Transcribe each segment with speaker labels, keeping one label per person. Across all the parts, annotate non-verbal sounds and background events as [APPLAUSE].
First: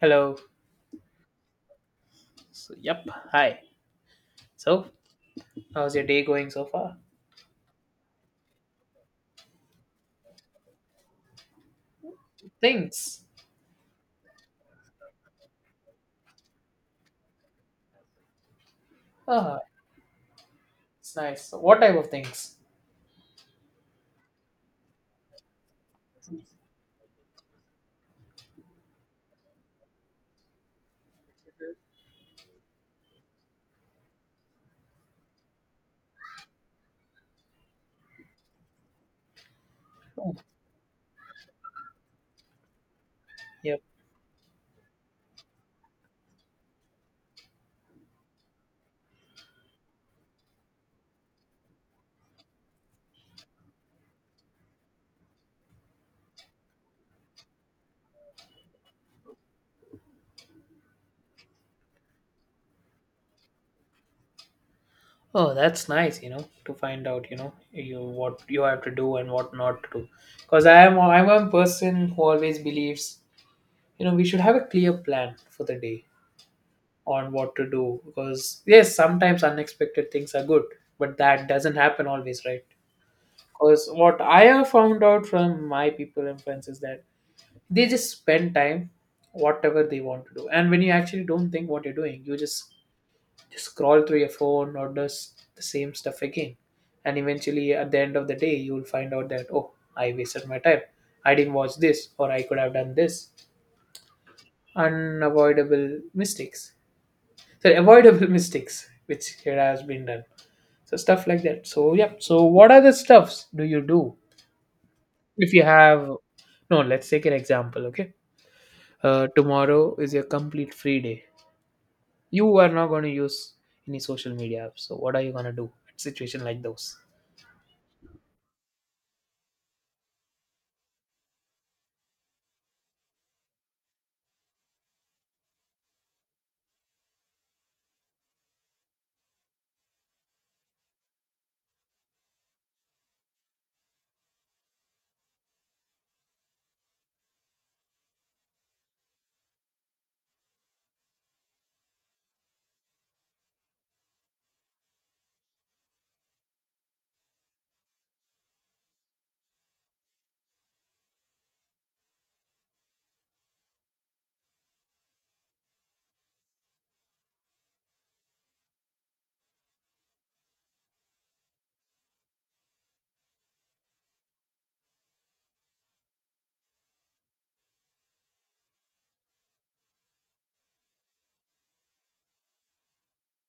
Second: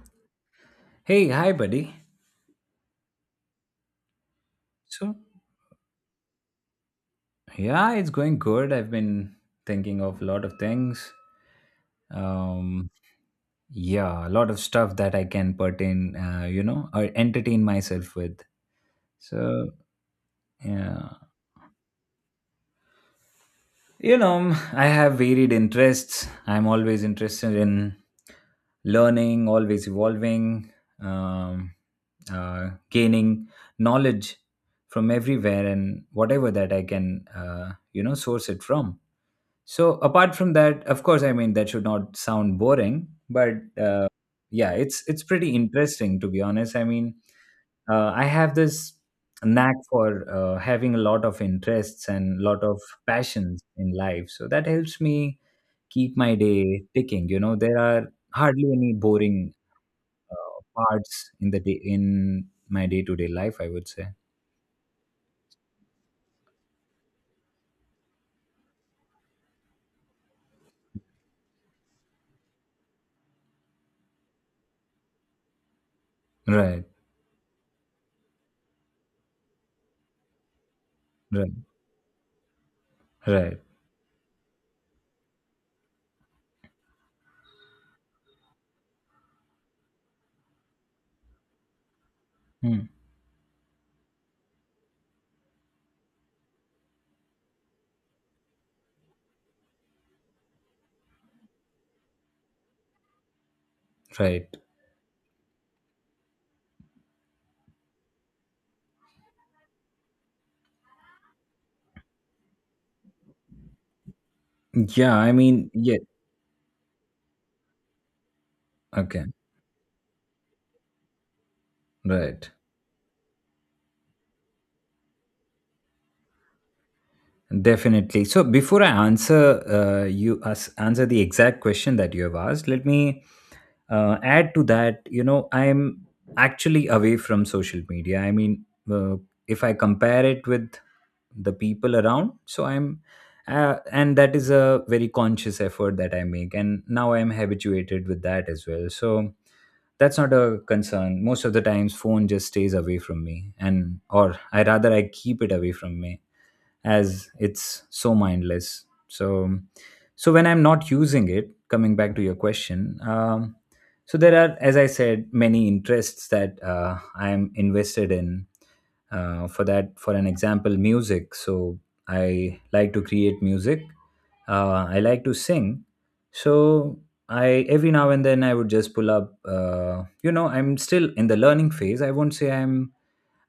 Speaker 1: Hello.
Speaker 2: Hey, hi, buddy.
Speaker 1: So, yep. Hi. So,
Speaker 2: So,
Speaker 1: how's your day going so far?
Speaker 2: yeah, it's going good. I've been thinking of a lot of things. Um,
Speaker 1: Things.
Speaker 2: yeah, a lot of stuff that I can pertain, or entertain myself with.
Speaker 1: Oh,
Speaker 2: So, yeah,
Speaker 1: it's nice. So what type of things?
Speaker 2: [LAUGHS] I have varied interests. I'm always interested in learning, always evolving, um, gaining knowledge from everywhere and whatever that I can, source it from. So
Speaker 1: Oh.
Speaker 2: apart from that, of course, I mean that should not sound boring, but
Speaker 1: Yep.
Speaker 2: uh, yeah, it's pretty interesting to be honest. I mean, I have this knack for having a lot of interests and lot of passions in life, so that helps me keep my day ticking. You know, there are hardly any boring parts in my day to day life. I would say.
Speaker 1: Oh, that's nice. You know, to find out. You know, you what you have to do and what not to do. Because I'm a person who always believes. You know, we should have a clear plan for the day
Speaker 2: Right.
Speaker 1: on what to do. Because yes, sometimes unexpected things are good, but that
Speaker 2: Right.
Speaker 1: doesn't happen always, right?
Speaker 2: Right.
Speaker 1: Because what I have found out from my people and friends is that they just spend time whatever they want to do, and when you actually don't think what you're doing, you
Speaker 2: Hmm.
Speaker 1: just scroll through your phone or does the same stuff again, and eventually at the end of the day you'll find out that oh, I wasted my time, I didn't watch this, or I could have done this.
Speaker 2: Right.
Speaker 1: Unavoidable mistakes, so avoidable [LAUGHS] mistakes which here has been done. So stuff like that. So yeah, so what other stuffs do you do
Speaker 2: Yeah. I
Speaker 1: if you
Speaker 2: mean, yeah.
Speaker 1: have no, let's take an example. Okay,
Speaker 2: Okay.
Speaker 1: tomorrow is your complete free day,
Speaker 2: Right.
Speaker 1: you are not going to use any social media apps. So what are you going to do at situation like those?
Speaker 2: Definitely. So before I answer you as answer the exact question that you have asked, let me add to that. You know, I'm actually away from social media. I mean, uh, if I compare it with the people around, and that is a very conscious effort that I make, and now I'm habituated with that as well. So that's not a concern. Most of the times, phone just stays away from me, and or I rather I keep it away from me, as it's so mindless, so when I'm not using it, coming back to your question, so there are, as I said, many interests that I'm invested in, for that, for an example, music. So I like to create music, I like to sing. So I every now and then I would just pull up, you know, I'm still in the learning phase, I won't say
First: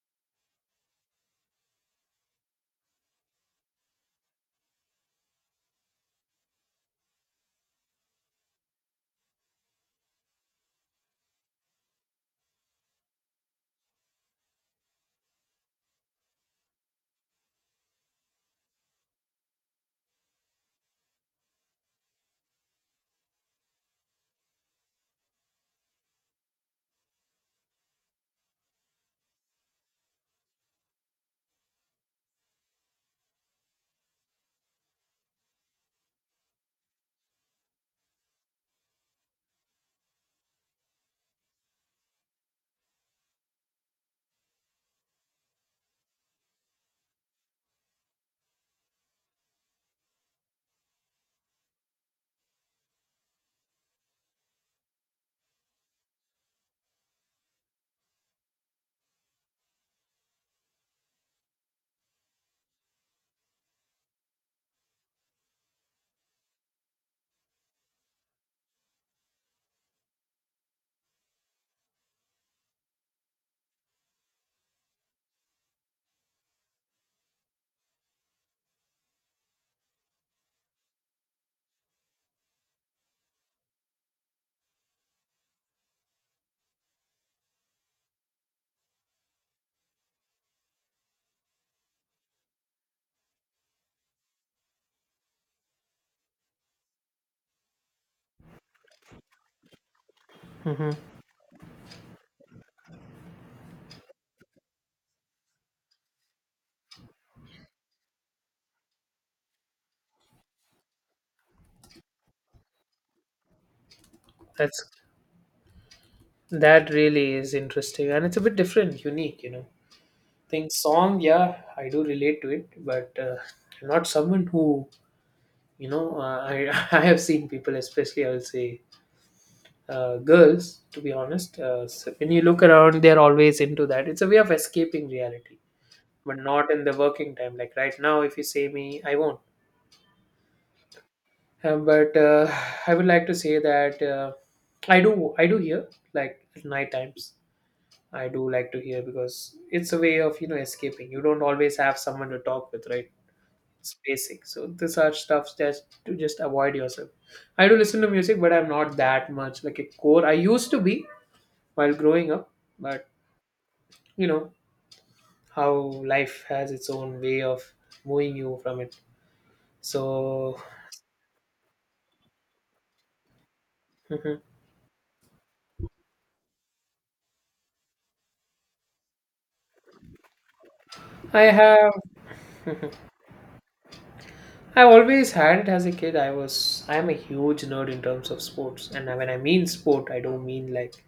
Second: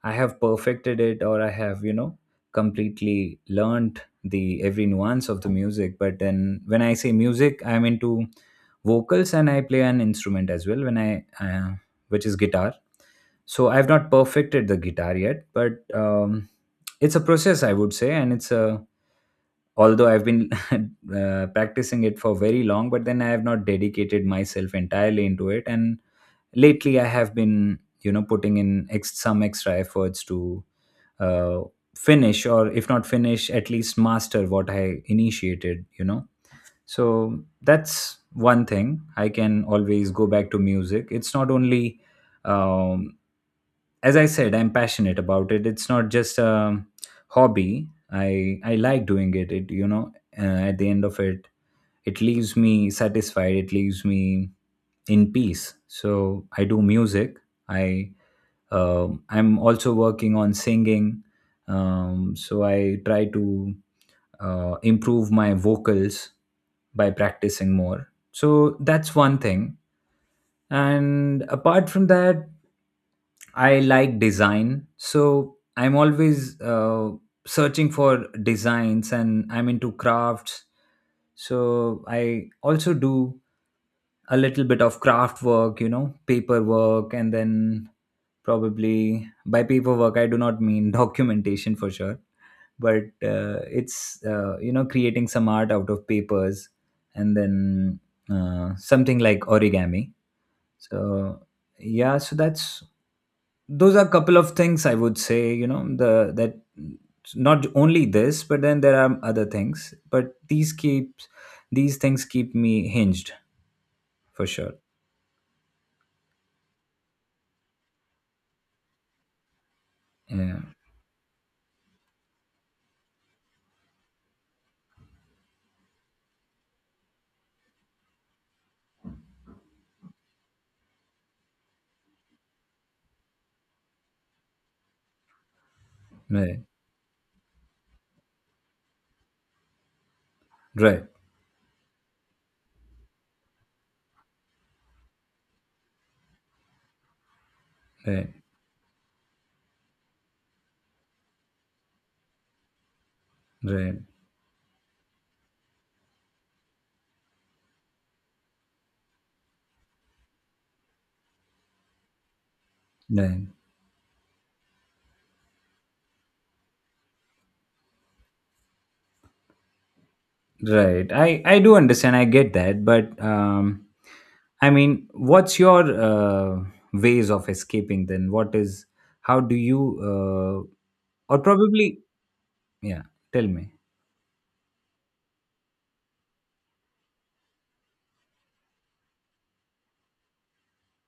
Speaker 2: I have perfected it, or I have, you know, completely learned the every nuance of the music. But then when I say music, I'm into vocals, and I play an instrument as well when I, which is guitar. So I've not perfected the guitar yet, but it's a process, I would say, and it's a although I've been [LAUGHS] practicing it for very long, but then I have not dedicated myself entirely into it. And lately, I have been, you know, putting in some extra efforts to uh, finish, or if not finish, at least master what I initiated. So that's one thing. I can always go back to music. It's not only, um, as I said, I'm passionate about it, it's not just a hobby. I like doing it, at the end of it, it leaves me satisfied, it leaves me in peace. So I do music. i I'm also working on singing, so I try to improve my vocals by practicing more. So that's one thing. And apart from that, I like design, so I'm always searching for designs, and I'm into crafts. So I also do a little bit of craft work, you know, paperwork, and then probably by paperwork, I do not mean [LAUGHS] documentation for sure, but creating some art out of papers, and then something like origami.
Speaker 1: Hmm.
Speaker 2: So, yeah, so that's those are a couple of things I would say, you know, the that, not only this, but then there are other things, but these things keep me hinged for sure.
Speaker 1: That's that really is interesting, and it's a bit different, unique. You know,
Speaker 2: Yeah.
Speaker 1: think song. Yeah, I do relate to it, but I'm not someone who, you know. I [LAUGHS] I have seen people, especially I will say girls, to be honest. So when you look around, they're always into that. It's a way of escaping reality, but
Speaker 2: Right.
Speaker 1: not in the working time. Like right now, if you say me, I won't.
Speaker 2: Right,
Speaker 1: But I would like to say that I do hear, like at night times I
Speaker 2: right,
Speaker 1: do like to hear, because it's a way of, you know, escaping. You don't always have someone to talk with, right? It's
Speaker 2: right,
Speaker 1: basic. So these are stuff that to just avoid yourself. I do listen to music, but I'm not that much like a core. I used to be while growing up, but
Speaker 2: right,
Speaker 1: you know how life has its own way of moving you from it. So
Speaker 2: right. I do understand. I get that, but
Speaker 1: [LAUGHS]
Speaker 2: I mean, what's your ways of escaping then? What is How do you, or
Speaker 1: I have.
Speaker 2: probably
Speaker 1: [LAUGHS]
Speaker 2: yeah? Tell me.
Speaker 1: I always had it as a kid. I am a huge nerd in terms of sports, and when I mean sport, I don't mean like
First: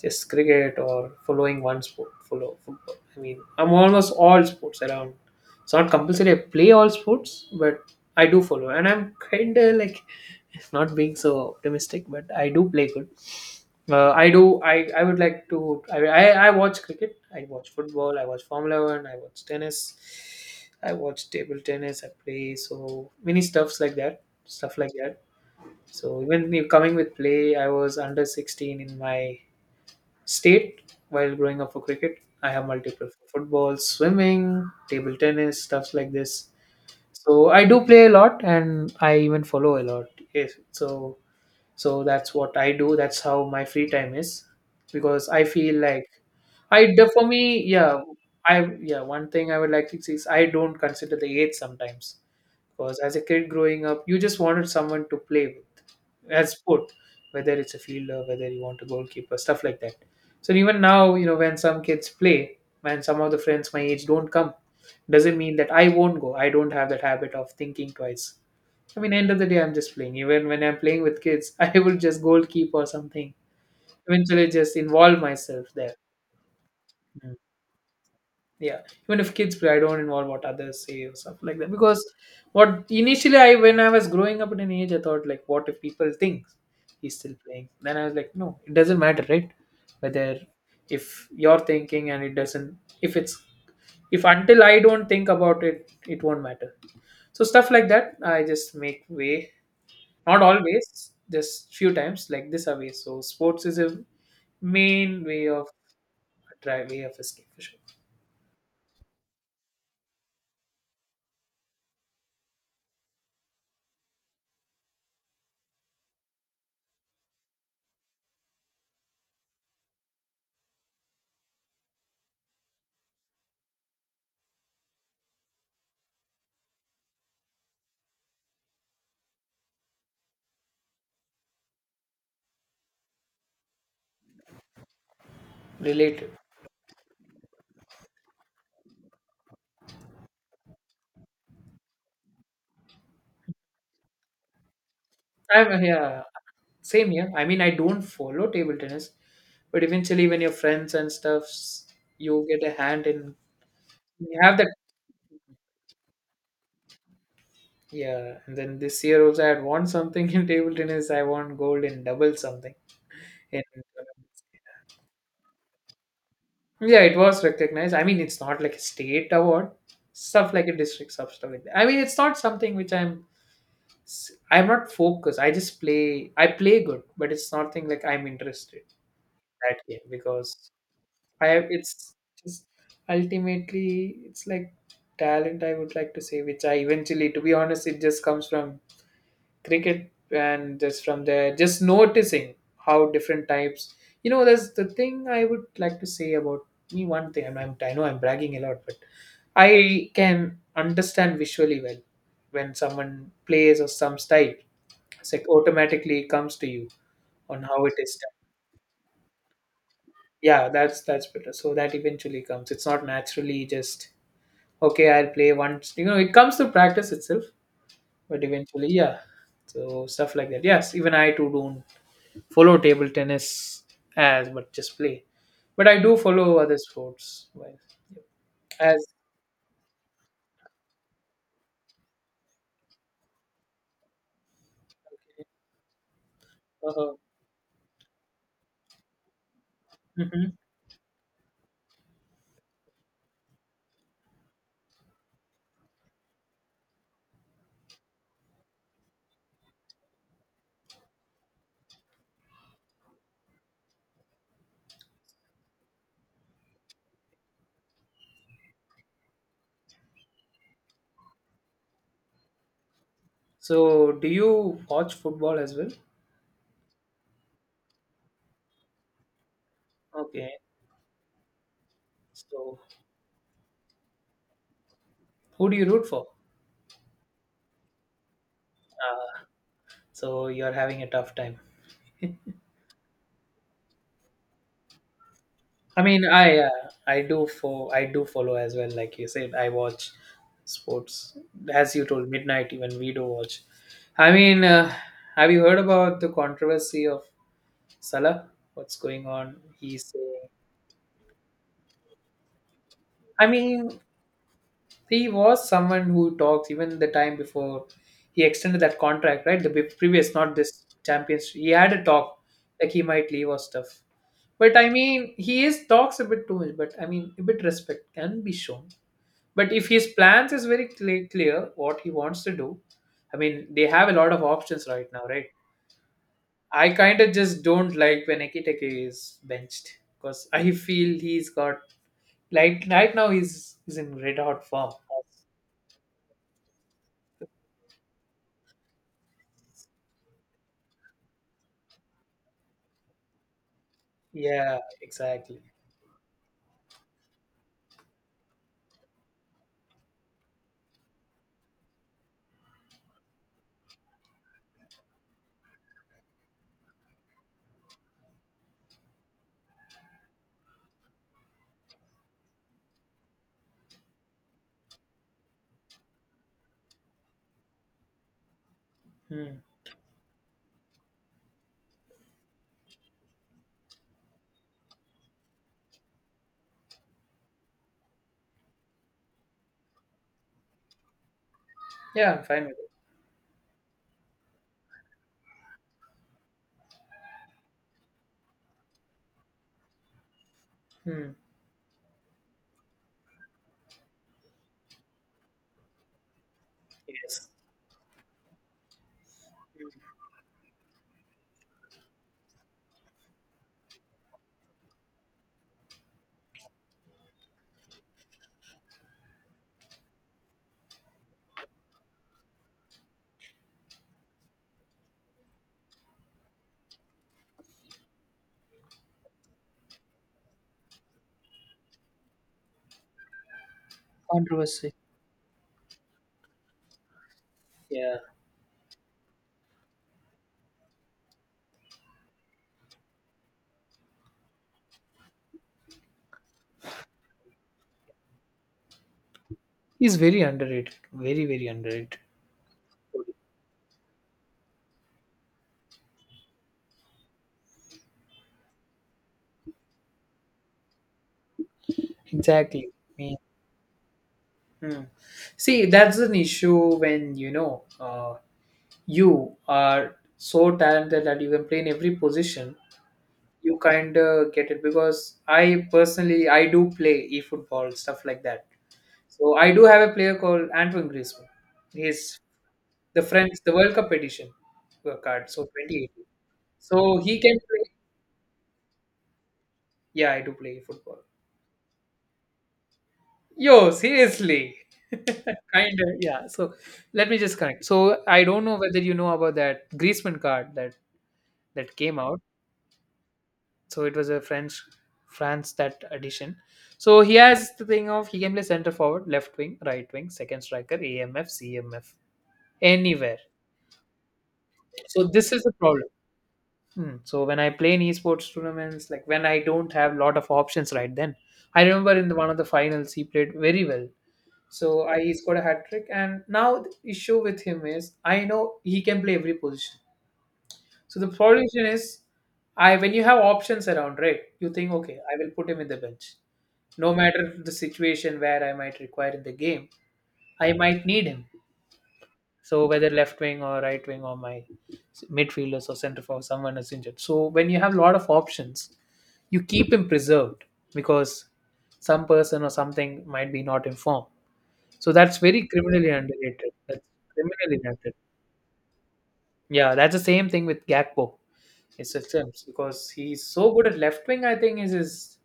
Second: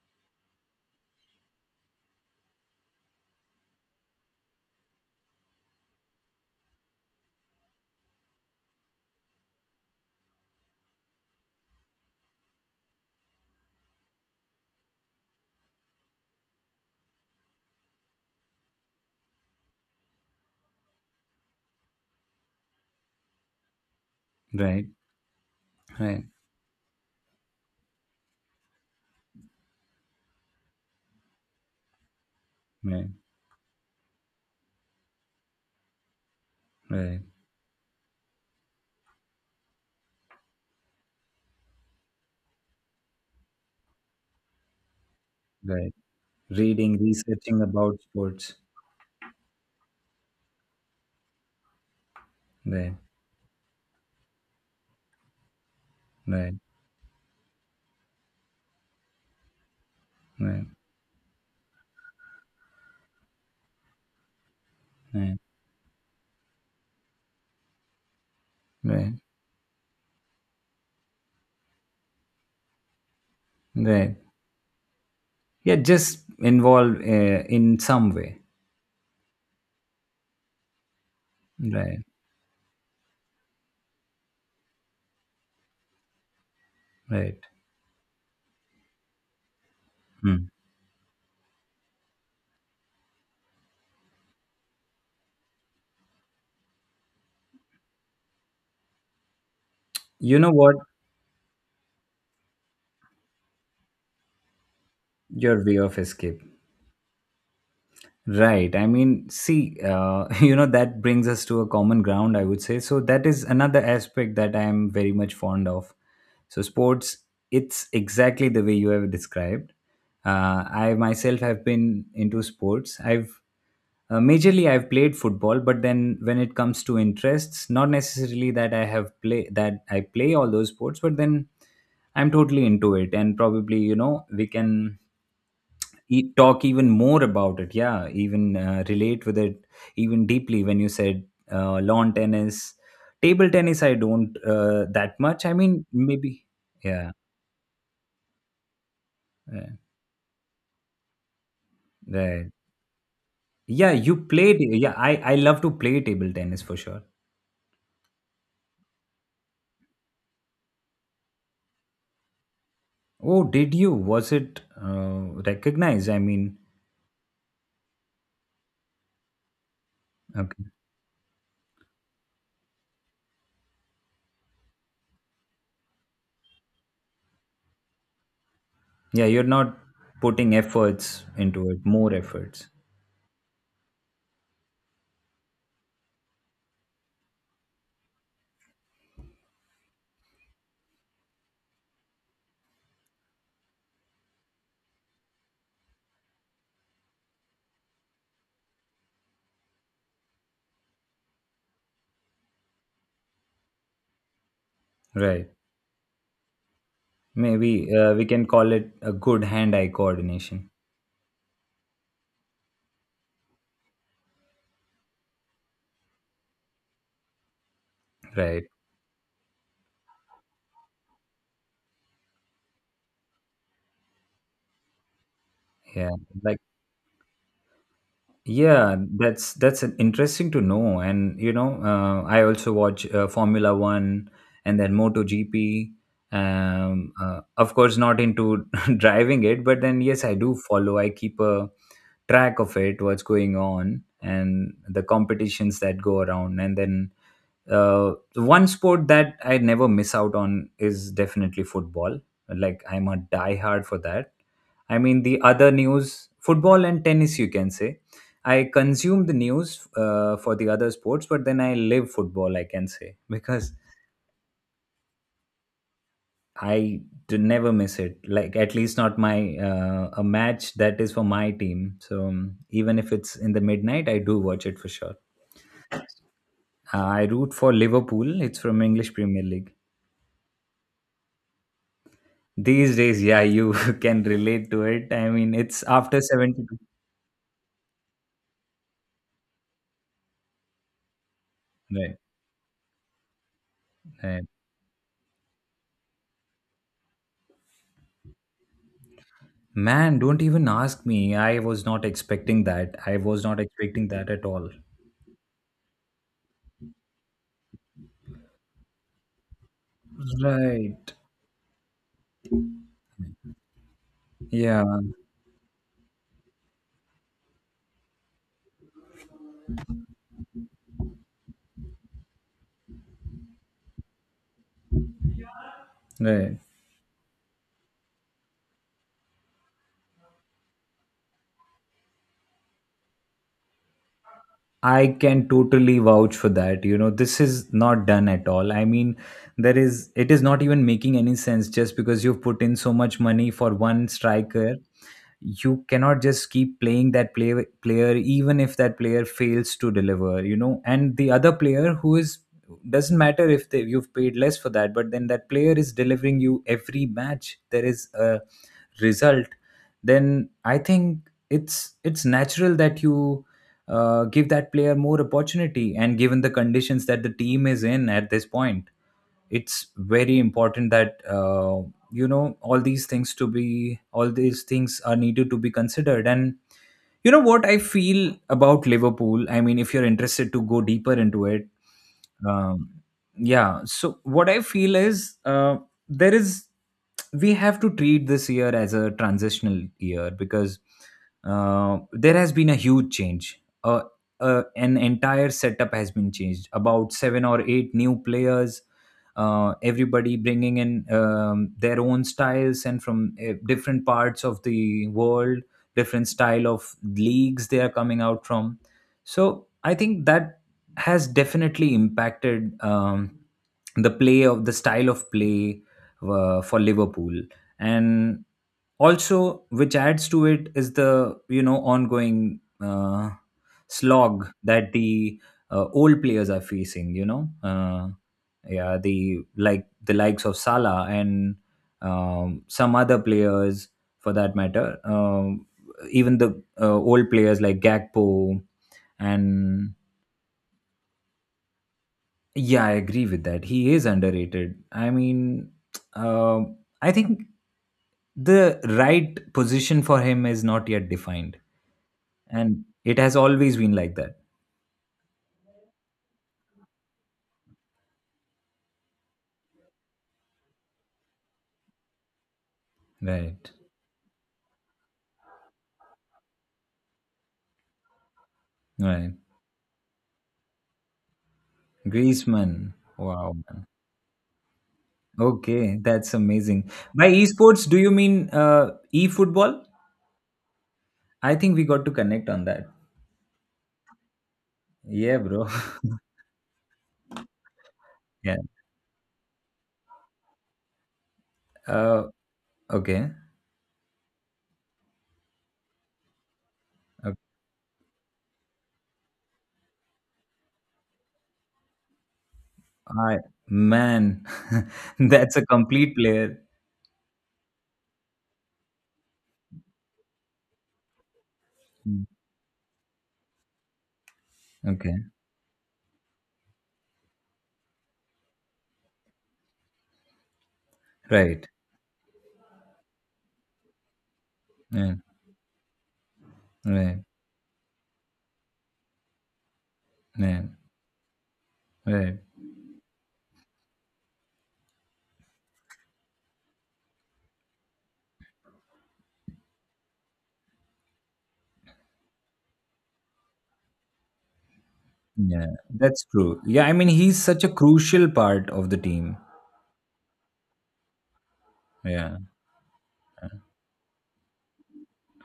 Speaker 1: just cricket or following one sport. Follow football. I mean I'm almost all sports around. It's not compulsory. I play all sports, but I do follow, and I'm kind of like [LAUGHS] not being so optimistic, but I do play good. I do. I would like to. I watch cricket. I watch football. I watch Formula One. I watch tennis. I watch table tennis. I play so many stuffs like that. Stuff
Speaker 2: Right,
Speaker 1: like that. So
Speaker 2: right,
Speaker 1: even you coming with play, I was under 16 in my state while growing up for cricket. I have multiple
Speaker 2: right,
Speaker 1: for football, swimming, table tennis, stuffs like this.
Speaker 2: right,
Speaker 1: So I do play a lot, and I even follow a lot. Yes. So so that's what I do. That's how my free time is because I feel
Speaker 2: right.
Speaker 1: like
Speaker 2: Reading,
Speaker 1: for
Speaker 2: researching
Speaker 1: me,
Speaker 2: about
Speaker 1: yeah,
Speaker 2: sports.
Speaker 1: one thing I would like to say is I don't consider the age sometimes,
Speaker 2: Right,
Speaker 1: because as a kid growing up, you just wanted someone to play with as
Speaker 2: right,
Speaker 1: sport, whether it's a fielder, whether you want a goalkeeper, stuff like that. So
Speaker 2: right,
Speaker 1: even now, you know, when some kids play, when some of the friends my age don't come, doesn't
Speaker 2: right,
Speaker 1: mean that I won't go. I don't have that habit of thinking twice. I
Speaker 2: right,
Speaker 1: mean, end of the day, I'm just playing. Even when I'm playing with kids, [LAUGHS] I will just goalkeep or something.
Speaker 2: right.
Speaker 1: Eventually, just involve myself
Speaker 2: Yeah,
Speaker 1: there.
Speaker 2: just involve
Speaker 1: Mm.
Speaker 2: in some way.
Speaker 1: Yeah, even if kids play, I don't involve what others say or stuff like that. Because
Speaker 2: Right,
Speaker 1: what initially I, when I was growing up in an age, I thought like, what if people think he's still
Speaker 2: right.
Speaker 1: playing? Then I was like, no, it doesn't matter, right?
Speaker 2: Hmm.
Speaker 1: Whether, if you're thinking and it doesn't, if it's, if until I don't think about it, it won't matter. So stuff like that, I just make way.
Speaker 2: You
Speaker 1: Not
Speaker 2: know what?
Speaker 1: always, just few times like this away. So sports is a main way
Speaker 2: Your
Speaker 1: of,
Speaker 2: way of escape.
Speaker 1: try way of escape for sure.
Speaker 2: Right. I mean, see, [LAUGHS] that brings us to a common ground, I would say. So, that is another aspect that I am very much fond of. So, sports, it's exactly the way you have described. I myself have been into sports. I've Majorly, I've played football, but then when it comes to interests, not necessarily that I play all those sports, but then I'm totally into it, and probably, you know, we can
Speaker 1: Related.
Speaker 2: talk even more about it, yeah, even relate with it even deeply when you said lawn tennis, table tennis, I don't, that much, I mean,
Speaker 1: I'm, yeah,
Speaker 2: maybe,
Speaker 1: same
Speaker 2: yeah,
Speaker 1: here. I mean, I don't follow table tennis,
Speaker 2: uh,
Speaker 1: but eventually when your friends and stuffs, you
Speaker 2: right,
Speaker 1: get a hand in,
Speaker 2: yeah. You
Speaker 1: you
Speaker 2: played.
Speaker 1: have that.
Speaker 2: Yeah, I love to play table tennis for sure.
Speaker 1: Yeah. And then this year also I had won something in table tennis. I won gold in double something
Speaker 2: Oh,
Speaker 1: in
Speaker 2: did you? Was
Speaker 1: tournaments.
Speaker 2: it uh, recognized, I mean?
Speaker 1: Yeah, it was recognized. I mean, it's not like a state award, stuff like
Speaker 2: Okay,
Speaker 1: a district stuff, stuff like that. I mean, it's not something which I'm. I'm not focused. I just play. I play good, but it's nothing like I'm interested
Speaker 2: yeah, you're
Speaker 1: that
Speaker 2: not
Speaker 1: game,
Speaker 2: putting
Speaker 1: because
Speaker 2: efforts
Speaker 1: I have.
Speaker 2: into it, more
Speaker 1: It's just
Speaker 2: efforts,
Speaker 1: ultimately it's like talent. I would like to say, which I eventually, to be honest, it just comes from cricket, and just from there just noticing how different types, you know, there's the thing I would like to say about me, one thing, and I'm, I know I'm bragging a lot, but I can understand visually well when someone plays or some style. It's like
Speaker 2: right,
Speaker 1: automatically it comes to you on how it
Speaker 2: maybe.
Speaker 1: is
Speaker 2: We
Speaker 1: done.
Speaker 2: can call it a good hand eye
Speaker 1: Yeah,
Speaker 2: coordination,
Speaker 1: that's better. So that eventually comes, it's not naturally just okay I'll play once, you know, it comes to practice itself, but
Speaker 2: right?
Speaker 1: eventually yeah. So stuff like that. Yes, even I too don't follow table tennis as, but just play. But I
Speaker 2: Yeah,
Speaker 1: do follow
Speaker 2: like.
Speaker 1: other sports well,
Speaker 2: Yeah,
Speaker 1: as
Speaker 2: that's an interesting to know. And I also watch Formula One, and then MotoGP.
Speaker 1: uh,
Speaker 2: Of course, not into [LAUGHS] driving it, but then yes, I do
Speaker 1: mhm.
Speaker 2: follow. I keep a track of it, what's going on, and the competitions that go around. And then one sport that I never miss out on is definitely football. Like, I'm a diehard for that. I mean, the other news, football and tennis, you can say I consume the news for the other sports, but then I live football, I can say, because
Speaker 1: So, do you watch football as well?
Speaker 2: I never miss it. Like, at least not my, a
Speaker 1: Okay.
Speaker 2: match that is for my team. So
Speaker 1: So,
Speaker 2: even if it's in the midnight, I do watch it for sure.
Speaker 1: who do you root for?
Speaker 2: I root for Liverpool. It's from English
Speaker 1: Uh,
Speaker 2: Premier League.
Speaker 1: so you're having a tough time.
Speaker 2: These days, yeah, you [LAUGHS] can relate to it. I mean, it's
Speaker 1: I
Speaker 2: after
Speaker 1: mean,
Speaker 2: 72.
Speaker 1: I do for I do follow as well. Like you said, I watch sports, as you
Speaker 2: Right,
Speaker 1: told, midnight. Even we do watch. I
Speaker 2: right.
Speaker 1: mean, have you heard about the controversy of Salah? What's going on? He's
Speaker 2: Man, don't
Speaker 1: saying,
Speaker 2: even ask me. I was not expecting that. I was
Speaker 1: I
Speaker 2: not
Speaker 1: mean,
Speaker 2: expecting that at all.
Speaker 1: he was someone who talks even the time before he extended that contract, right? The previous, not this
Speaker 2: Right.
Speaker 1: champions. He had a talk like he might leave or stuff. But
Speaker 2: Yeah,
Speaker 1: I mean, he is talks a bit too much. But I mean, a bit respect can be shown. But if his plans is very clear, clear what he wants to do, I mean, they have a lot of options right now, right?
Speaker 2: right.
Speaker 1: I kind of just don't like when Ekiteke is benched, because I feel he's got, like right now he's in red hot form.
Speaker 2: I can totally vouch for that. You know, this is not done at all. I mean, it is not even making any sense just because you've put in so much money for one striker.
Speaker 1: Yeah, exactly.
Speaker 2: You cannot just keep playing that player, even if that player fails to deliver, you know, and the other player who is, doesn't matter if they, you've paid less for that, but then that player is delivering you every match. There is a result. Then I think it's natural that you, give that player more opportunity, and given the conditions that the team is in at this point,
Speaker 1: Hmm.
Speaker 2: it's very important that, you know, all these things are needed to be considered. And you know what I feel about Liverpool, I mean, if you're interested to go deeper into it,
Speaker 1: Yeah, I'm fine with
Speaker 2: um, yeah, so what I feel is, there is we have to treat this year as a transitional year, because
Speaker 1: it. Hmm.
Speaker 2: there has been a huge change. An entire setup has been changed, about seven
Speaker 1: Yes.
Speaker 2: or eight new players, everybody bringing in their own styles, and from different parts of the world, different style of leagues they are coming out from. So I think that has definitely impacted, the style of play for Liverpool. And also which adds to it is the ongoing slog that
Speaker 1: Controversy.
Speaker 2: the old players are facing,
Speaker 1: Yeah,
Speaker 2: yeah, the likes of Salah and some other players for that matter, even the old players like Gakpo, and
Speaker 1: he's very underrated. Very very underrated.
Speaker 2: yeah, I agree with that. He is underrated, I mean. [TSK] I think the right position for him is not yet defined. And
Speaker 1: Exactly.
Speaker 2: it has
Speaker 1: Me.
Speaker 2: always been like that.
Speaker 1: Hmm. See, that's an issue when you know you are so talented that you can play in every position,
Speaker 2: Right.
Speaker 1: you kind of get it, because I personally I do play e football stuff like that.
Speaker 2: Right.
Speaker 1: So I do have a player called Antoine Griezmann. He's
Speaker 2: Griezmann.
Speaker 1: the French,
Speaker 2: Wow,
Speaker 1: the
Speaker 2: man.
Speaker 1: World Cup edition card, so
Speaker 2: Okay,
Speaker 1: 2018.
Speaker 2: that's amazing.
Speaker 1: So
Speaker 2: By
Speaker 1: he can play.
Speaker 2: esports, do you mean e-football?
Speaker 1: Yeah, I do play football.
Speaker 2: I think we got to connect on that.
Speaker 1: Yo, seriously.
Speaker 2: Yeah,
Speaker 1: [LAUGHS]
Speaker 2: bro.
Speaker 1: Kind
Speaker 2: [LAUGHS]
Speaker 1: of, yeah. So let me just connect. So I
Speaker 2: Yeah.
Speaker 1: don't know whether you know about that Griezmann card that that came
Speaker 2: Uh,
Speaker 1: out.
Speaker 2: okay.
Speaker 1: So it was a French, France that addition. So
Speaker 2: Uh,
Speaker 1: he has the thing of he can play center forward, left wing, right wing, second striker, AMF, CMF, anywhere.
Speaker 2: I Man, [LAUGHS]
Speaker 1: So this
Speaker 2: that's
Speaker 1: is
Speaker 2: a
Speaker 1: the problem.
Speaker 2: complete player.
Speaker 1: Hmm. So when I play in esports tournaments, like when I don't have lot of options right then, I remember
Speaker 2: Mm.
Speaker 1: in the, one of the finals he played very well. So
Speaker 2: Okay.
Speaker 1: I he scored a hat trick, and now the issue with him is I know he can play every position. So the
Speaker 2: Right.
Speaker 1: problem is I, when you have options around, right? You think
Speaker 2: Yeah.
Speaker 1: okay, I will put him in the bench no
Speaker 2: Right.
Speaker 1: matter the situation, where I might require in the game,
Speaker 2: Yeah.
Speaker 1: I might need him.
Speaker 2: Right.
Speaker 1: So whether left wing or right wing or my midfielders or centre forward, someone is injured. So when you have a lot of options, you keep him preserved, because some person or something might be not informed. So that's very
Speaker 2: Yeah.
Speaker 1: criminally
Speaker 2: That's true.
Speaker 1: underrated.
Speaker 2: Yeah. I
Speaker 1: That's
Speaker 2: mean, he's such a
Speaker 1: criminally underrated.
Speaker 2: crucial part of the team.
Speaker 1: Yeah, that's the same thing with Gakpo. It's a
Speaker 2: Yeah.
Speaker 1: sense because he's so good at left wing. I think is his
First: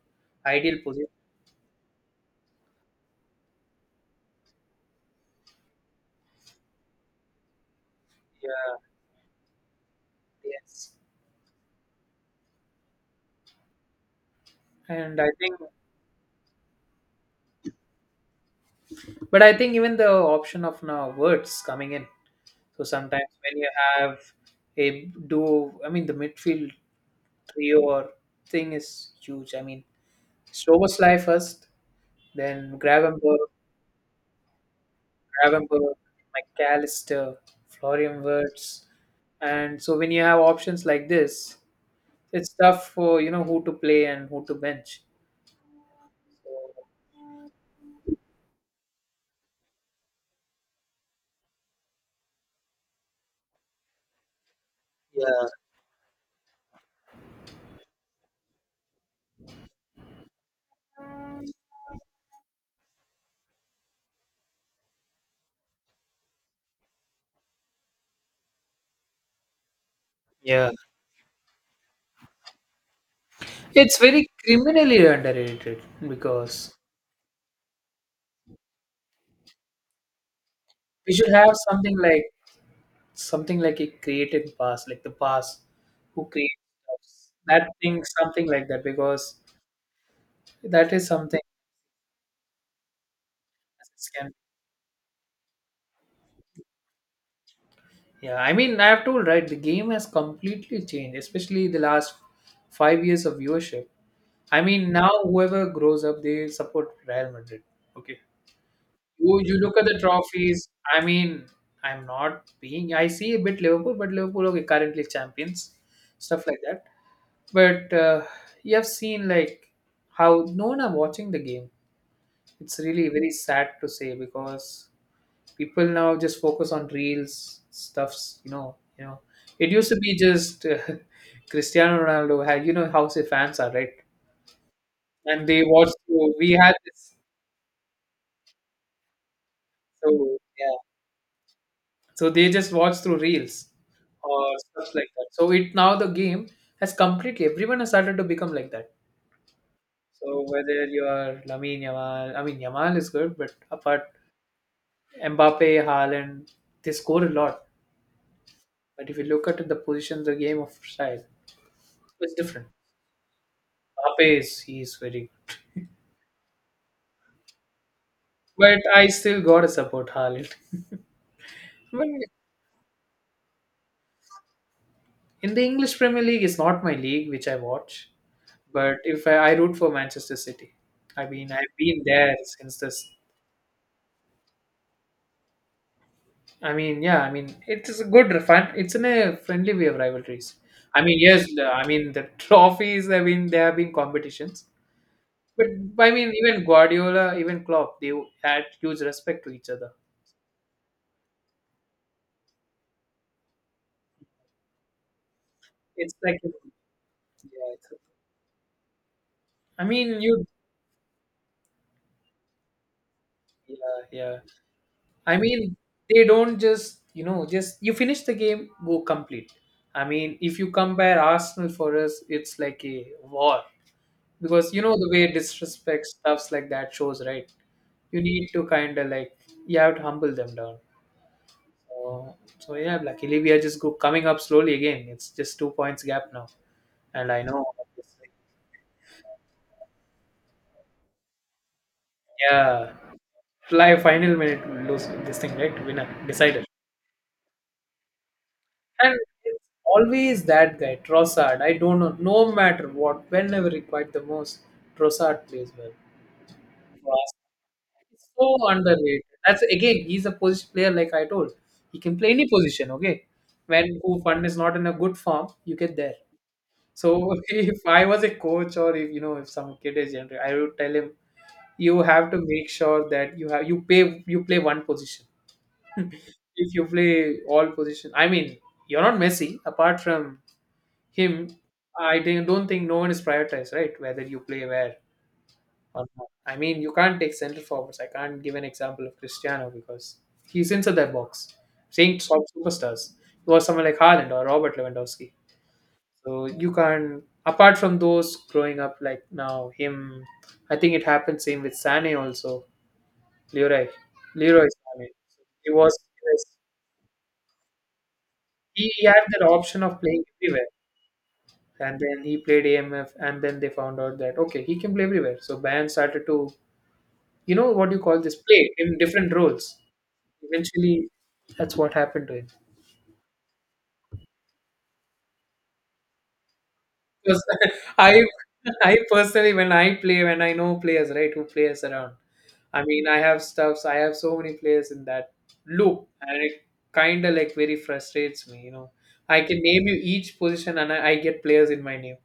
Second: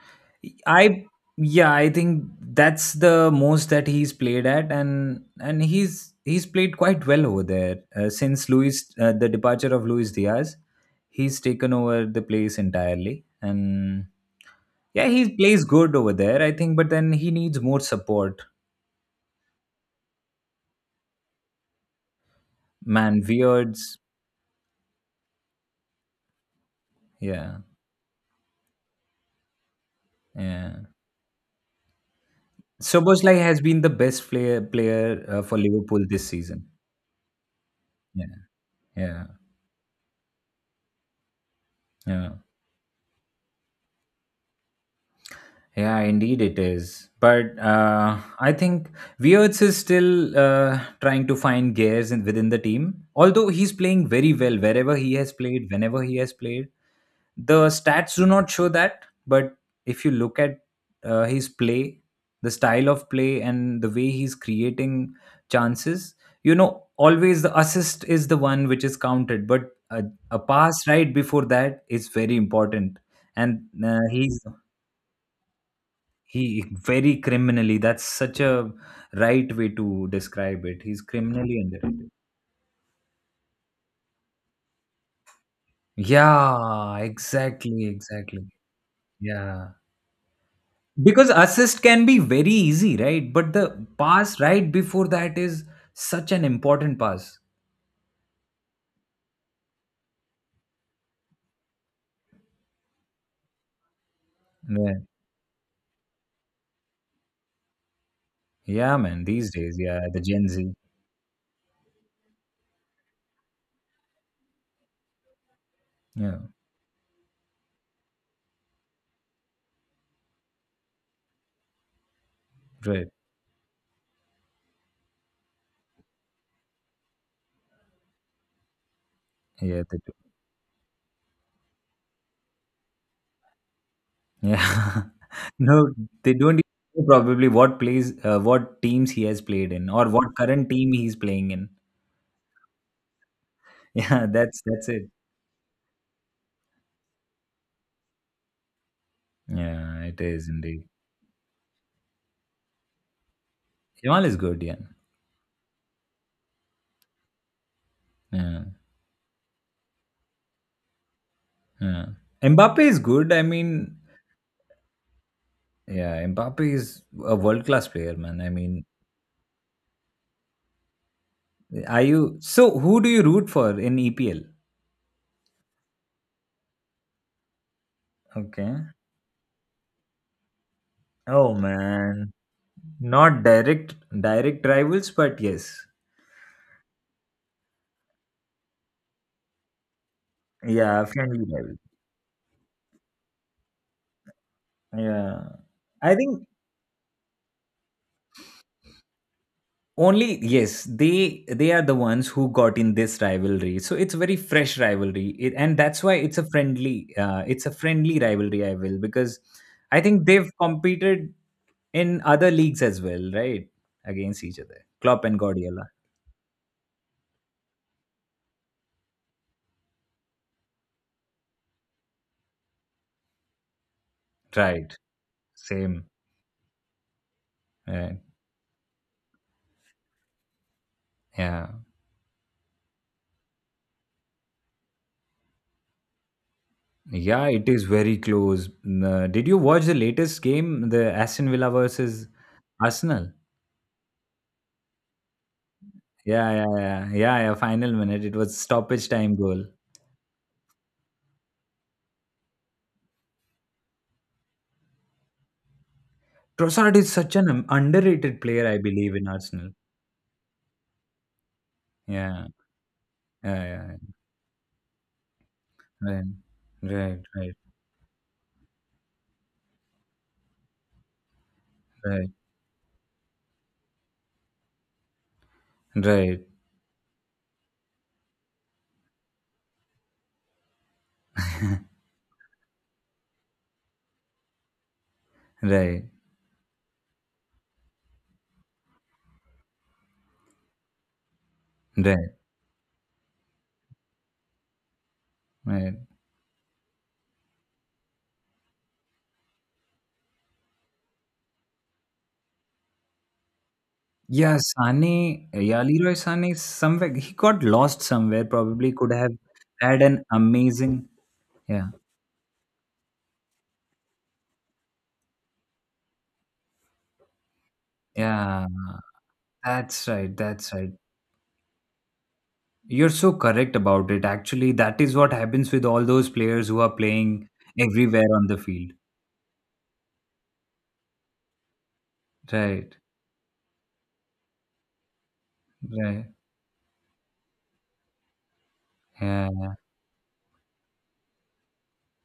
Speaker 1: ideal
Speaker 2: I
Speaker 1: position.
Speaker 2: Yeah, I think that's the most that he's played at, and he's played quite well over there since
Speaker 1: Yeah,
Speaker 2: Luis the departure of Luis Diaz.
Speaker 1: yes.
Speaker 2: He's taken over the place entirely, and yeah,
Speaker 1: And I
Speaker 2: he
Speaker 1: think,
Speaker 2: plays good over there, I think. But then he needs more support.
Speaker 1: but I think even the option of now words coming in. So
Speaker 2: Man,
Speaker 1: sometimes when you
Speaker 2: Weirds,
Speaker 1: have a duo, I mean the midfield
Speaker 2: yeah,
Speaker 1: trio or thing is huge. I mean
Speaker 2: yeah.
Speaker 1: Slobosly first, then
Speaker 2: Soboslai
Speaker 1: Gravenberg,
Speaker 2: has been the best player for
Speaker 1: Gravenberg,
Speaker 2: Liverpool this season.
Speaker 1: McAllister, Florian
Speaker 2: Yeah,
Speaker 1: Wirtz,
Speaker 2: yeah,
Speaker 1: and so when you have options like this,
Speaker 2: yeah.
Speaker 1: it's tough for you know who to play and who to bench.
Speaker 2: Yeah, indeed it is. But I think Weirts is still trying to find gears within the team. Although he's playing very well wherever he has
Speaker 1: Yeah,
Speaker 2: played, whenever he has played. The stats do not show that. But if you look at his play, the style of play, and the way he's creating chances, always the assist is the one which is counted. But a
Speaker 1: yeah.
Speaker 2: pass right before that is very important. And
Speaker 1: It's very criminally underrated
Speaker 2: he
Speaker 1: because
Speaker 2: very criminally. That's such a right way to describe it. He's
Speaker 1: we should have
Speaker 2: criminally
Speaker 1: something
Speaker 2: underrated.
Speaker 1: like something like a created past, like the past who
Speaker 2: Yeah,
Speaker 1: creates that
Speaker 2: exactly,
Speaker 1: thing,
Speaker 2: exactly.
Speaker 1: something like that, because
Speaker 2: Yeah.
Speaker 1: that is
Speaker 2: Because
Speaker 1: something.
Speaker 2: assist can be very easy, right? But the
Speaker 1: as it can-
Speaker 2: pass right before that is such an important pass.
Speaker 1: Yeah, I mean, I have told right, the game has completely changed, especially the last 5 years of viewership. I mean,
Speaker 2: Yeah,
Speaker 1: now whoever grows up, they support Real Madrid. Okay,
Speaker 2: yeah man,
Speaker 1: you
Speaker 2: these
Speaker 1: you
Speaker 2: days,
Speaker 1: look at the
Speaker 2: yeah, the Gen
Speaker 1: trophies.
Speaker 2: Z.
Speaker 1: I mean, I'm not being. I see a bit Liverpool, but Liverpool okay currently champions,
Speaker 2: Yeah,
Speaker 1: stuff like that. But you have seen like how no one are watching the game. It's
Speaker 2: right.
Speaker 1: really very sad to say because people now just focus on reels stuffs. It
Speaker 2: Yeah,
Speaker 1: used to
Speaker 2: they do.
Speaker 1: be just [LAUGHS] Cristiano Ronaldo. Had how say fans are right,
Speaker 2: Yeah. [LAUGHS]
Speaker 1: and they watch.
Speaker 2: No, they
Speaker 1: Through, we
Speaker 2: don't
Speaker 1: had
Speaker 2: even know
Speaker 1: this.
Speaker 2: probably what plays what teams he has played in or what
Speaker 1: So
Speaker 2: current
Speaker 1: yeah.
Speaker 2: team he's playing in. [LAUGHS]
Speaker 1: So they just watch through reels
Speaker 2: Yeah,
Speaker 1: or
Speaker 2: that's
Speaker 1: stuff
Speaker 2: it.
Speaker 1: like that. So it now the game has completely everyone has started to become like that.
Speaker 2: Yeah, it
Speaker 1: So
Speaker 2: is indeed.
Speaker 1: whether you're Lamine Yamal, I mean Yamal is good, but apart
Speaker 2: Yamal is good, yeah.
Speaker 1: Mbappe, Haaland, they score a lot.
Speaker 2: Yeah.
Speaker 1: But if you look at the position, the game of style
Speaker 2: Yeah.
Speaker 1: it's different.
Speaker 2: Mbappe is good. I mean,
Speaker 1: Mbappe is he is very good,
Speaker 2: yeah, Mbappe is a world class player, man. I
Speaker 1: but
Speaker 2: mean,
Speaker 1: I still gotta support Haaland. I
Speaker 2: are
Speaker 1: mean,
Speaker 2: you so who do you root for in EPL?
Speaker 1: in the English Premier League, it's not my league which I watch,
Speaker 2: Okay.
Speaker 1: but if I root for Manchester City, I mean
Speaker 2: Oh
Speaker 1: I've been
Speaker 2: man.
Speaker 1: there since this.
Speaker 2: Not direct rivals, but yes.
Speaker 1: I mean, yeah, I mean, it is a good fun. It's in a friendly way of rivalries. I
Speaker 2: Yeah,
Speaker 1: mean,
Speaker 2: friendly
Speaker 1: yes,
Speaker 2: rivals.
Speaker 1: I mean the [LAUGHS] trophies have been there have been competitions,
Speaker 2: Yeah.
Speaker 1: but I
Speaker 2: I
Speaker 1: mean
Speaker 2: think
Speaker 1: even Guardiola, even Klopp, they had huge respect to each other.
Speaker 2: only yes they are the ones who got in this rivalry, so it's very fresh rivalry it, and that's
Speaker 1: It's
Speaker 2: why
Speaker 1: like, yeah,
Speaker 2: it's a
Speaker 1: it's,
Speaker 2: friendly rivalry I will because
Speaker 1: I
Speaker 2: I
Speaker 1: mean,
Speaker 2: think
Speaker 1: you,
Speaker 2: they've competed in other leagues as well, right?
Speaker 1: yeah, yeah.
Speaker 2: Against each other, Klopp
Speaker 1: I
Speaker 2: and
Speaker 1: mean,
Speaker 2: Guardiola.
Speaker 1: they don't just just you finish the game, go complete. I mean, if you compare Arsenal for us, it's like a war. Because you know
Speaker 2: Right.
Speaker 1: the way disrespect
Speaker 2: Same.
Speaker 1: stuffs like that shows, right?
Speaker 2: Right.
Speaker 1: You need to kind of like you have to humble them down.
Speaker 2: Yeah,
Speaker 1: So yeah, luckily we are just go coming up slowly again. It's just 2 points gap now, and I
Speaker 2: yeah,
Speaker 1: know.
Speaker 2: it is very
Speaker 1: Obviously,
Speaker 2: close. Did you watch the latest game, the Aston Villa versus
Speaker 1: yeah,
Speaker 2: Arsenal?
Speaker 1: live final minute lose this thing right winner
Speaker 2: Yeah,
Speaker 1: decided,
Speaker 2: yeah, yeah, yeah, yeah, final minute, it was stoppage
Speaker 1: and
Speaker 2: time
Speaker 1: it's
Speaker 2: goal.
Speaker 1: always that guy Trossard. I don't know, no matter what, whenever required the most, Trossard plays
Speaker 2: Trossard is
Speaker 1: well.
Speaker 2: such an
Speaker 1: It's
Speaker 2: underrated player,
Speaker 1: so
Speaker 2: I believe,
Speaker 1: underrated.
Speaker 2: in
Speaker 1: That's
Speaker 2: Arsenal.
Speaker 1: again, he's a position player, like I told. He can play any
Speaker 2: Yeah,
Speaker 1: position, okay?
Speaker 2: yeah, yeah, yeah.
Speaker 1: When Fund is not in a good form, you get there.
Speaker 2: Right, right,
Speaker 1: So [LAUGHS]
Speaker 2: right,
Speaker 1: if I was a coach or if if some kid is younger, I would tell him you
Speaker 2: right,
Speaker 1: have to make sure that you have you pay you play one position. [LAUGHS]
Speaker 2: right,
Speaker 1: If you play all position, I mean you're not Messi. Apart from him, don't think no one is prioritized, right? Whether you play where
Speaker 2: right,
Speaker 1: or not. I mean, you can't take centre forwards. I can't give an example of Cristiano because he's inside that box. Saying
Speaker 2: right.
Speaker 1: top superstars, it was someone like Haaland or Robert Lewandowski.
Speaker 2: Right.
Speaker 1: So you can't. Apart from those growing up, like now him, I think it happened same with Sane also. Leroy,
Speaker 2: Yeah,
Speaker 1: Leroy Sane.
Speaker 2: Sane,
Speaker 1: He
Speaker 2: yeah,
Speaker 1: was
Speaker 2: Leroy Sane, is somewhere he got lost somewhere. Probably
Speaker 1: he
Speaker 2: could
Speaker 1: had
Speaker 2: have
Speaker 1: that option of
Speaker 2: had an
Speaker 1: playing everywhere,
Speaker 2: amazing. Yeah,
Speaker 1: and then he played AMF, and then they found out that okay, he can play everywhere. So Bayern started to, what do you call this?
Speaker 2: yeah.
Speaker 1: Play in different roles.
Speaker 2: That's right. That's right.
Speaker 1: Eventually, that's what happened to him.
Speaker 2: You're so correct about it. Actually, that is what happens with all those players who are
Speaker 1: Because
Speaker 2: playing
Speaker 1: [LAUGHS] I,
Speaker 2: everywhere on the field.
Speaker 1: I personally, when I play, when I know players, right, who plays around, I
Speaker 2: Right.
Speaker 1: mean, I have stuffs, I have so many players in that loop,
Speaker 2: Right.
Speaker 1: and it kind of like very frustrates me. I
Speaker 2: Yeah.
Speaker 1: can
Speaker 2: Yeah.
Speaker 1: name you each position, and I get players in my name.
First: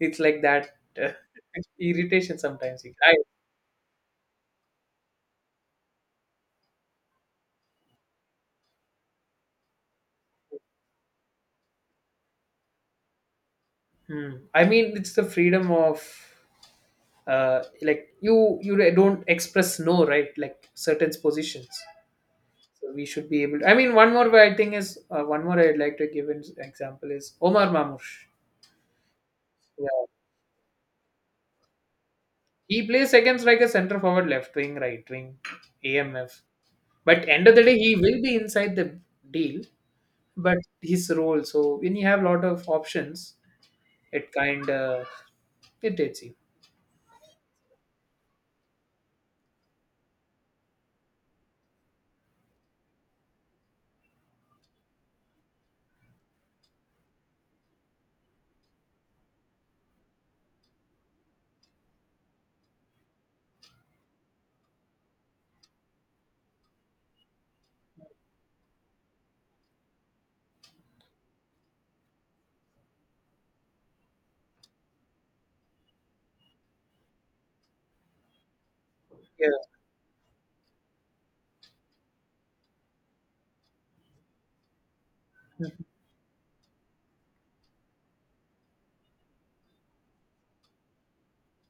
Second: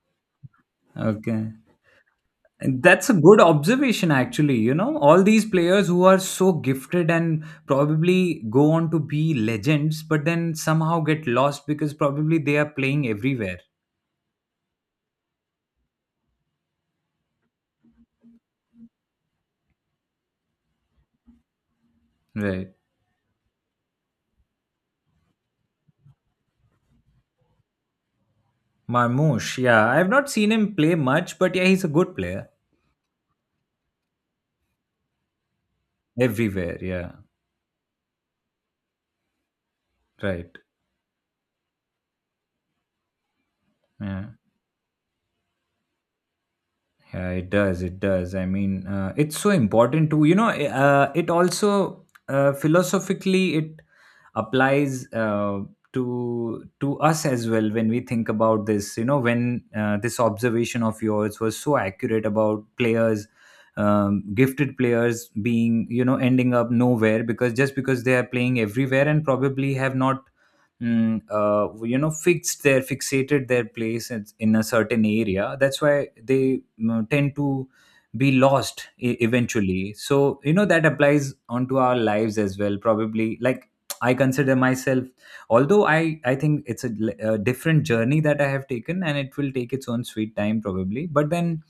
Speaker 1: It's like that uh,
Speaker 2: Okay.
Speaker 1: [LAUGHS] irritation sometimes.
Speaker 2: And that's a good observation, actually. You know, all these players who are so gifted and probably go on to be legends, but then somehow get lost because probably they are playing everywhere.
Speaker 1: Hmm. I mean, it's the freedom of like you don't express no right like certain positions.
Speaker 2: Right.
Speaker 1: So we should be able to. I mean, one more way I think is one more I'd like to give an example is Omar Mamoush.
Speaker 2: Marmoush,
Speaker 1: Yeah,
Speaker 2: yeah. I've not seen him play much, but yeah, he's a good player
Speaker 1: he plays against like a center forward, left wing, right wing, AMF.
Speaker 2: everywhere. Yeah.
Speaker 1: But end of the day, he will be inside the deal. But
Speaker 2: Right.
Speaker 1: his role, so when you have a lot of options,
Speaker 2: Yeah.
Speaker 1: it kind of irritates you.
Speaker 2: Yeah, it does. It does. I mean, it's so important to it also philosophically it applies, to us as well when we think about this. You know, when this observation of yours was so accurate about players, gifted players being you know ending up nowhere because just because they are playing everywhere and probably have not you know fixed their fixated their place in a certain area, that's why they tend to be lost
Speaker 1: Yeah.
Speaker 2: eventually. So you know that applies onto our lives as well probably, like I consider myself,
Speaker 1: Mhm.
Speaker 2: although I think it's a different journey that I have taken and it will take its own sweet time probably, but then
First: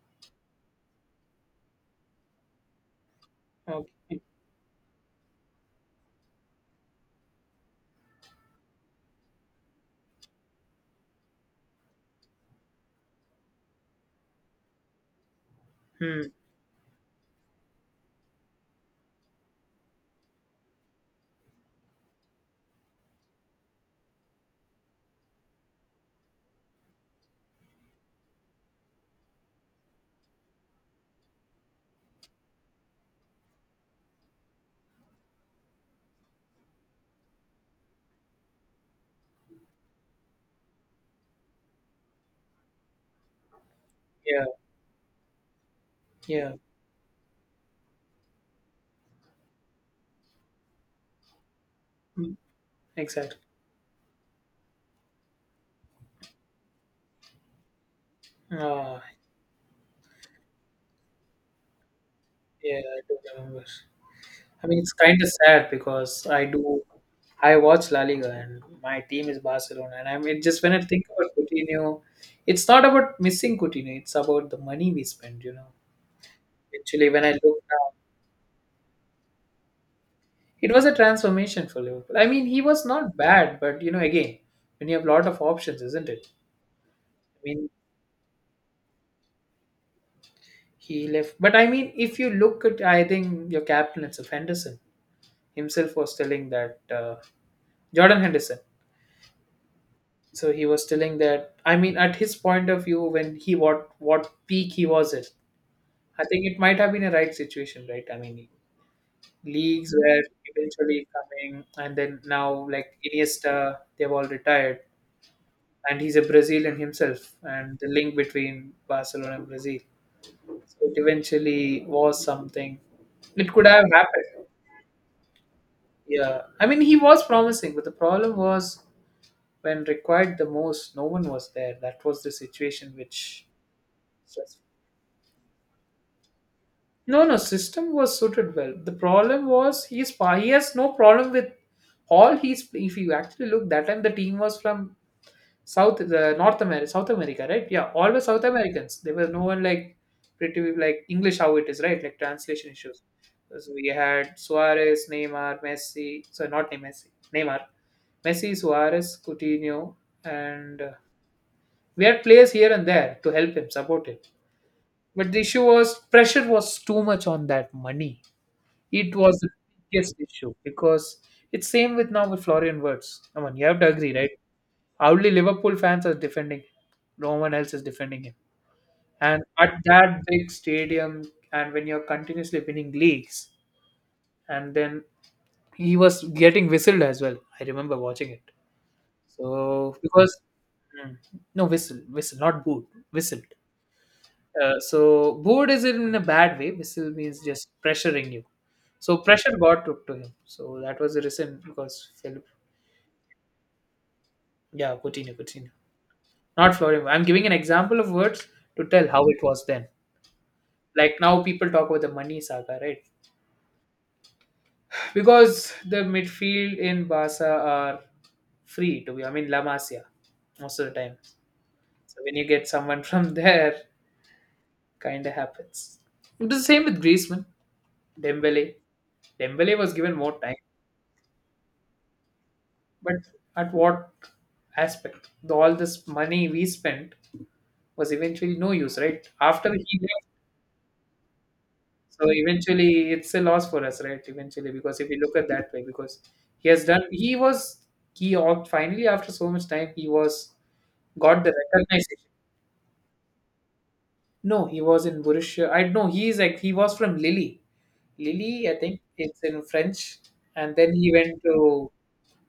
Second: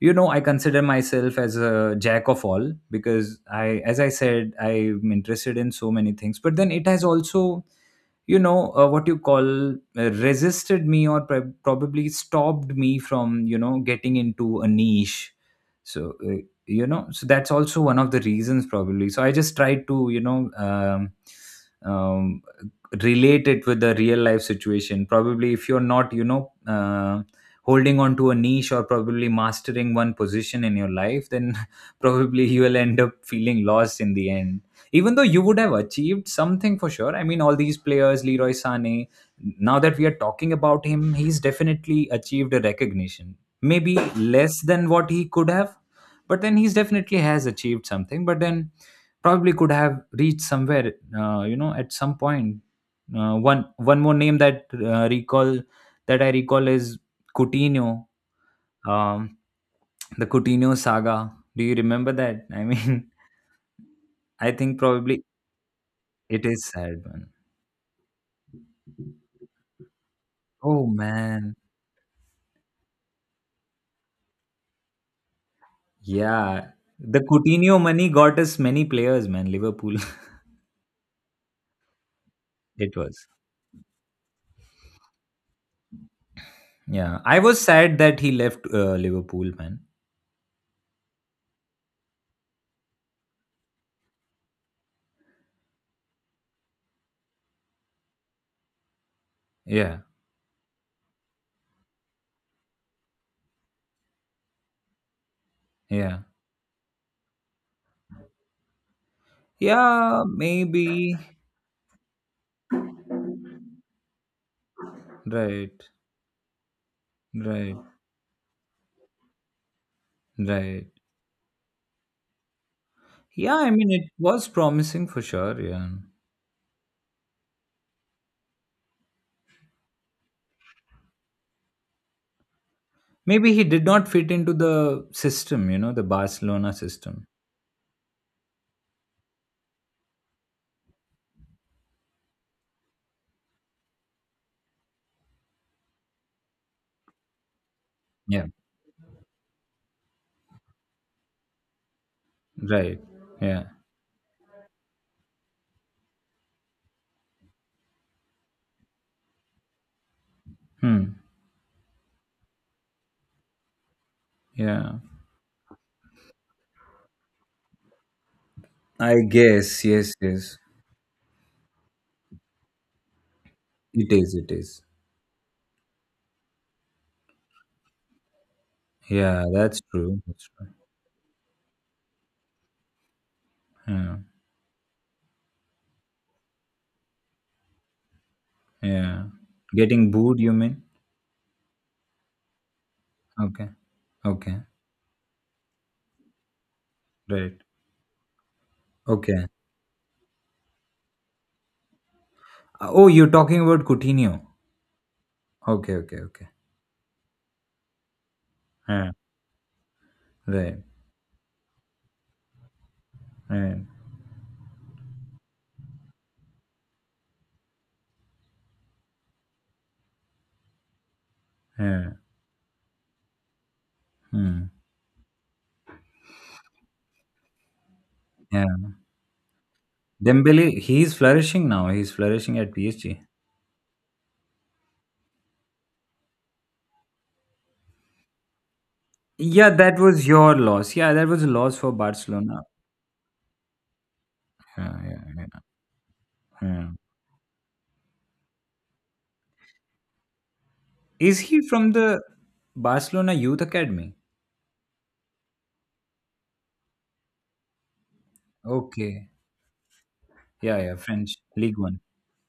Speaker 2: you know I consider myself as a jack of all because I, as I
Speaker 1: Okay.
Speaker 2: said, I'm interested in so many things, but then it has also you know what you call resisted me or probably stopped me from you know getting into a niche. So
Speaker 1: Hmm.
Speaker 2: you know, so that's also one of the reasons probably. So I just tried to you know um, relate it with the real life situation. Probably if you're not you know holding on to a niche or probably mastering one position in your life, then [LAUGHS] probably you will end up feeling lost in the end, even though you would have achieved something for sure. I mean, all these players, Leroy Sané, now that we are talking about him, he's definitely achieved a recognition, maybe
Speaker 1: Yeah.
Speaker 2: less than what he could have, but
Speaker 1: Yeah.
Speaker 2: then he's definitely has achieved something, but then probably could have reached somewhere you know at some
Speaker 1: Hmm.
Speaker 2: point. uh,
Speaker 1: Exactly.
Speaker 2: one One more name that recall that I recall is Coutinho,
Speaker 1: Ah.
Speaker 2: um, the Coutinho saga, do you remember that? I
Speaker 1: Yeah.
Speaker 2: mean
Speaker 1: I do remember.
Speaker 2: [LAUGHS] I
Speaker 1: I mean,
Speaker 2: think
Speaker 1: it's kind
Speaker 2: probably
Speaker 1: of sad because I
Speaker 2: it is
Speaker 1: do,
Speaker 2: sad.
Speaker 1: I watch La Liga and my team is Barcelona. And I mean, just when I
Speaker 2: Oh
Speaker 1: think about
Speaker 2: man,
Speaker 1: Coutinho, it's not about missing Coutinho, it's about the money we spend.
Speaker 2: yeah.
Speaker 1: Actually,
Speaker 2: The
Speaker 1: when I look
Speaker 2: Coutinho
Speaker 1: now,
Speaker 2: money got us many players, man. Liverpool, [LAUGHS]
Speaker 1: it was a transformation for Liverpool. I mean, he was
Speaker 2: it
Speaker 1: not
Speaker 2: was.
Speaker 1: bad, but again, when you have lot of options, isn't it?
Speaker 2: Yeah,
Speaker 1: I
Speaker 2: I was
Speaker 1: mean,
Speaker 2: sad that he left Liverpool, man.
Speaker 1: he left. But I mean, if you look at, I think your captain, it's of Henderson himself was telling that Jordan Henderson.
Speaker 2: Yeah,
Speaker 1: So he was telling that, I mean, at his point of view, when he, what peak he was at,
Speaker 2: yeah,
Speaker 1: I think it might have been a right situation, right? I mean, leagues were
Speaker 2: yeah.
Speaker 1: eventually
Speaker 2: Maybe
Speaker 1: coming, and then now like Iniesta, they've all retired,
Speaker 2: right,
Speaker 1: and he's a Brazilian himself,
Speaker 2: right,
Speaker 1: and the link between Barcelona and Brazil, so
Speaker 2: right.
Speaker 1: it eventually was something. It
Speaker 2: Yeah,
Speaker 1: could
Speaker 2: I
Speaker 1: have
Speaker 2: mean it
Speaker 1: happened.
Speaker 2: was promising for sure. Yeah,
Speaker 1: Yeah, I mean, he was promising, but the problem was when required the most, no one was there. That was the situation which
Speaker 2: maybe he did not fit into
Speaker 1: stressed.
Speaker 2: the system, you know, the Barcelona
Speaker 1: No,
Speaker 2: system.
Speaker 1: no, system was suited well. The problem was he has no problem with all he's if you actually look that time the team was from South the North America South America, right? Yeah, all were South
Speaker 2: Yeah,
Speaker 1: Americans. There was no one like pretty like English how it is, right? Like translation
Speaker 2: right.
Speaker 1: issues.
Speaker 2: Yeah.
Speaker 1: So we had Suarez, Neymar, Messi. So not Neymar, Messi, Neymar, Messi, Suarez, Coutinho, and
Speaker 2: Hmm.
Speaker 1: we had players here and there to help him support him.
Speaker 2: Yeah.
Speaker 1: But the issue was pressure was too much on that money. It
Speaker 2: I
Speaker 1: was the
Speaker 2: guess. Yes.
Speaker 1: biggest issue
Speaker 2: Yes.
Speaker 1: because it's same with now with Florian Wirtz. Come on, you have to
Speaker 2: It
Speaker 1: agree, right?
Speaker 2: is. It is.
Speaker 1: Only Liverpool fans are defending him. No one else is defending him. And
Speaker 2: Yeah,
Speaker 1: at
Speaker 2: that's
Speaker 1: that
Speaker 2: true. That's
Speaker 1: big
Speaker 2: true.
Speaker 1: stadium, and when you're continuously winning leagues,
Speaker 2: Yeah.
Speaker 1: and then he was getting whistled as well. I remember watching it.
Speaker 2: Yeah.
Speaker 1: So
Speaker 2: Getting
Speaker 1: because,
Speaker 2: booed, you mean?
Speaker 1: hmm, no whistle, whistle, not boot, whistled.
Speaker 2: Okay. Okay.
Speaker 1: So bored is in a bad way. Whistle means
Speaker 2: Right.
Speaker 1: just pressuring you. So
Speaker 2: Okay.
Speaker 1: pressure got took to him. So that was the reason because Philip.
Speaker 2: Oh, you're talking about Coutinho.
Speaker 1: Yeah, Coutinho, Coutinho.
Speaker 2: Okay, okay, okay.
Speaker 1: Not Florimo. I'm giving an example of words to tell
Speaker 2: Yeah.
Speaker 1: how it was then.
Speaker 2: Right.
Speaker 1: Like now people talk about the money saga, right?
Speaker 2: Right.
Speaker 1: Because the midfield in Barca are free to be. I mean La Masia most of the time.
Speaker 2: Yeah.
Speaker 1: So when you get someone [LAUGHS] from there,
Speaker 2: Hmm.
Speaker 1: kind of happens. It was the same with Griezmann,
Speaker 2: Yeah.
Speaker 1: Dembele. Dembele was given more time.
Speaker 2: Dembele, he's flourishing now. He's flourishing at
Speaker 1: But
Speaker 2: PSG.
Speaker 1: at what aspect? The, all this money we spent was eventually no use, right?
Speaker 2: Yeah,
Speaker 1: After he
Speaker 2: that was
Speaker 1: left,
Speaker 2: your loss. Yeah, that was a loss for
Speaker 1: so
Speaker 2: Barcelona.
Speaker 1: eventually it's a loss for us, right? Eventually, because
Speaker 2: Yeah,
Speaker 1: if we
Speaker 2: yeah,
Speaker 1: look
Speaker 2: yeah,
Speaker 1: at that way, because he has
Speaker 2: yeah.
Speaker 1: done, he was, finally after so much time, he was
Speaker 2: Is
Speaker 1: got the
Speaker 2: he from
Speaker 1: recognition.
Speaker 2: the Barcelona Youth Academy?
Speaker 1: No, he was in Borussia. I know he is like he was from Lille. Lille, I think
Speaker 2: Okay.
Speaker 1: it's in French, and
Speaker 2: Yeah,
Speaker 1: then
Speaker 2: yeah,
Speaker 1: he
Speaker 2: French
Speaker 1: went
Speaker 2: League
Speaker 1: to
Speaker 2: One.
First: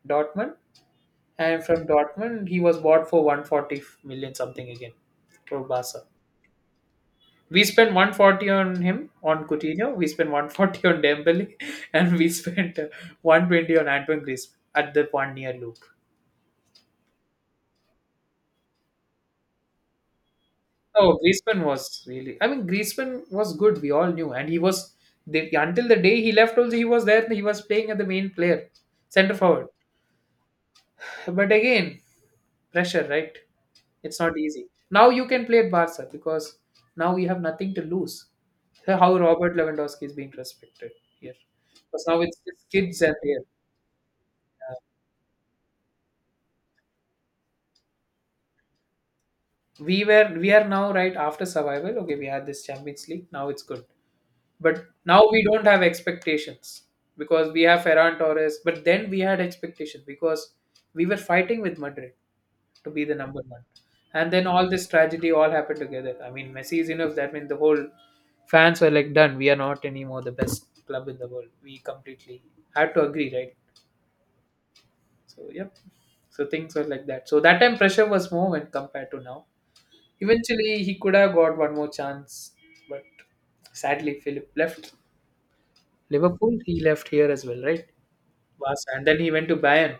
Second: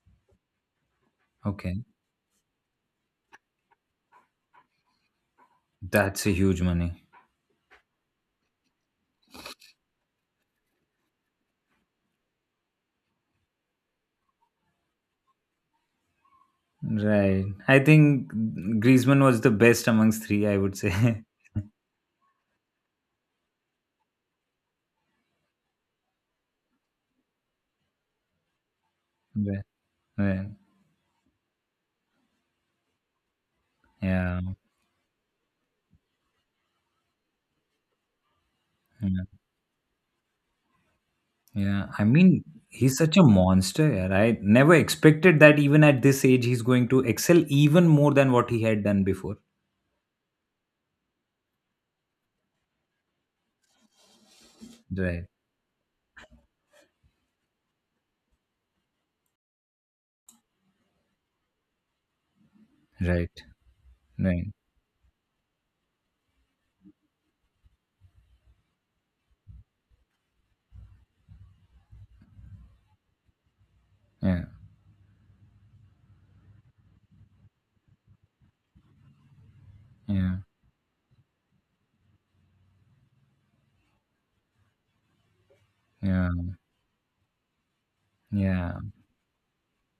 Speaker 1: Dortmund. And
Speaker 2: Okay.
Speaker 1: from Dortmund, he was bought for 140 million something again for Barca.
Speaker 2: That's a huge money.
Speaker 1: We spent 140 on him on Coutinho, we spent 140 on Dembele, [LAUGHS] and we spent 120 on Antoine Griezmann at the one year loop.
Speaker 2: Right. I think Griezmann was the best amongst three, I would
Speaker 1: Oh,
Speaker 2: say. [LAUGHS]
Speaker 1: Griezmann was really. I mean, Griezmann was good. We all knew, and he was the, until the day he left. Also, he was there. He was playing as the main player, center
Speaker 2: Right.
Speaker 1: forward.
Speaker 2: Right.
Speaker 1: But again, pressure, right? It's not
Speaker 2: Yeah.
Speaker 1: easy. Now you can play at Barca because now you have nothing to lose. So how
Speaker 2: Yeah.
Speaker 1: Robert Lewandowski is being respected here.
Speaker 2: Yeah. I
Speaker 1: Because now it's
Speaker 2: mean,
Speaker 1: just
Speaker 2: he's
Speaker 1: kids and
Speaker 2: such a
Speaker 1: there.
Speaker 2: monster. Yeah. I never expected that even at this age, he's going to excel even more than what he had done before.
Speaker 1: We are now right after survival. Okay, we had this Champions League. Now it's good. But
Speaker 2: Right.
Speaker 1: now we don't have expectations because we have Ferran Torres. But then we had expectations because we were fighting with Madrid to be the
Speaker 2: Right.
Speaker 1: number one. And then
Speaker 2: Right.
Speaker 1: all this tragedy all happened together. I mean, Messi is enough. That means the whole fans were like, done. We are not anymore the best club in the world. We completely had to agree, right?
Speaker 2: Yeah.
Speaker 1: So, yep. So things were like that. So that time pressure was more when compared to now.
Speaker 2: Yeah.
Speaker 1: Eventually, he could have got one more chance, but sadly, Philip left.
Speaker 2: Yeah.
Speaker 1: Liverpool, he left here as well, right?
Speaker 2: Yeah.
Speaker 1: Barca. And then he went to Bayern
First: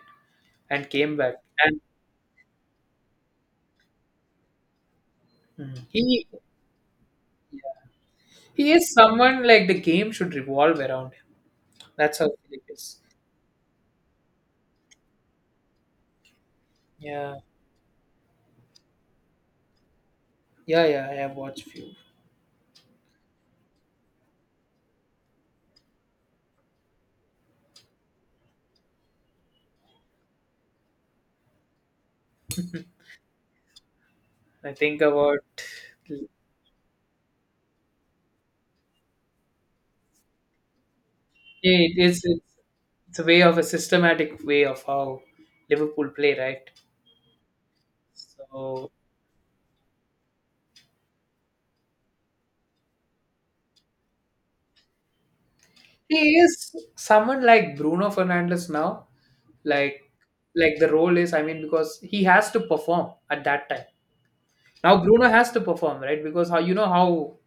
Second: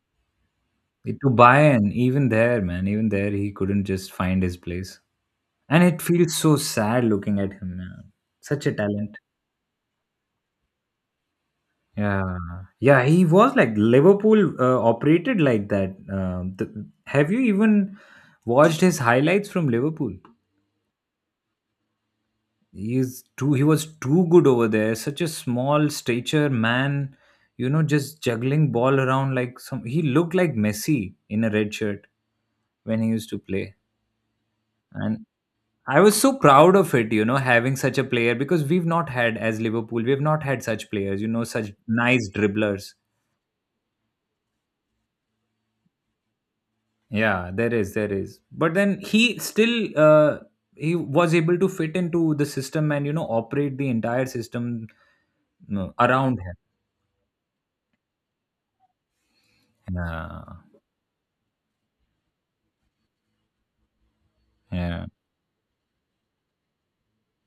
Speaker 1: and came
Speaker 2: It, to
Speaker 1: back. And
Speaker 2: Bayern, even there, man, even there, he couldn't just find his place.
Speaker 1: Mm.
Speaker 2: And it
Speaker 1: he
Speaker 2: feels so sad looking at him now. Such
Speaker 1: he
Speaker 2: a
Speaker 1: is
Speaker 2: talent.
Speaker 1: someone like the game should revolve around him. That's how
Speaker 2: Yeah,
Speaker 1: Philip is.
Speaker 2: yeah, he was like Liverpool operated like that. Have
Speaker 1: Yeah,
Speaker 2: you even watched his highlights from Liverpool?
Speaker 1: yeah, yeah. I have watched few.
Speaker 2: He is too. He was too good over there. Such a small stature man, you know, just juggling ball around like some. He looked like Messi in a red shirt when he used to play,
Speaker 1: I think
Speaker 2: and
Speaker 1: about
Speaker 2: I was so proud of it. You know, having such a player because we've not had, as Liverpool, we've not had such players. You know, such
Speaker 1: yeah,
Speaker 2: nice
Speaker 1: it's,
Speaker 2: dribblers.
Speaker 1: it's a way of a systematic way of how Liverpool play, right?
Speaker 2: Yeah, there is, there is. But
Speaker 1: So
Speaker 2: then he still he was able to fit into the system and you know operate the entire system, no,
Speaker 1: he
Speaker 2: around him.
Speaker 1: is someone like Bruno Fernandes now, like
Speaker 2: Yeah,
Speaker 1: like the role is. I mean, because he has to perform at that time. Now
Speaker 2: yeah,
Speaker 1: Bruno has to perform, right? Because how you know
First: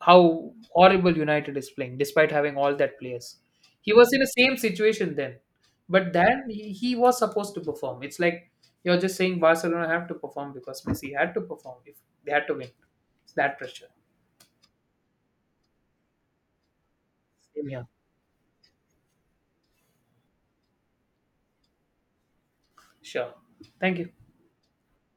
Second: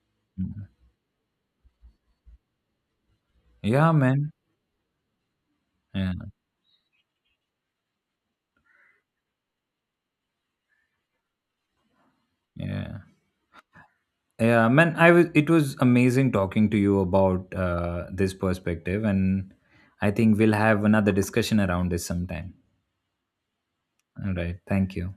Speaker 1: how
Speaker 2: mm,
Speaker 1: horrible United is playing, despite having all that players.
Speaker 2: yeah,
Speaker 1: He was in the
Speaker 2: man.
Speaker 1: same situation then, but
Speaker 2: Yeah,
Speaker 1: then he was supposed to perform. It's like you're just saying Barcelona have to perform because Messi had to perform if they had to win.
Speaker 2: yeah,
Speaker 1: It's that pressure.
Speaker 2: yeah, man. I was. It was amazing talking to you about
Speaker 1: Same here.
Speaker 2: this perspective, and I think we'll have another discussion around this sometime.
Speaker 1: Sure. Thank you.
Speaker 2: All right. Thank you.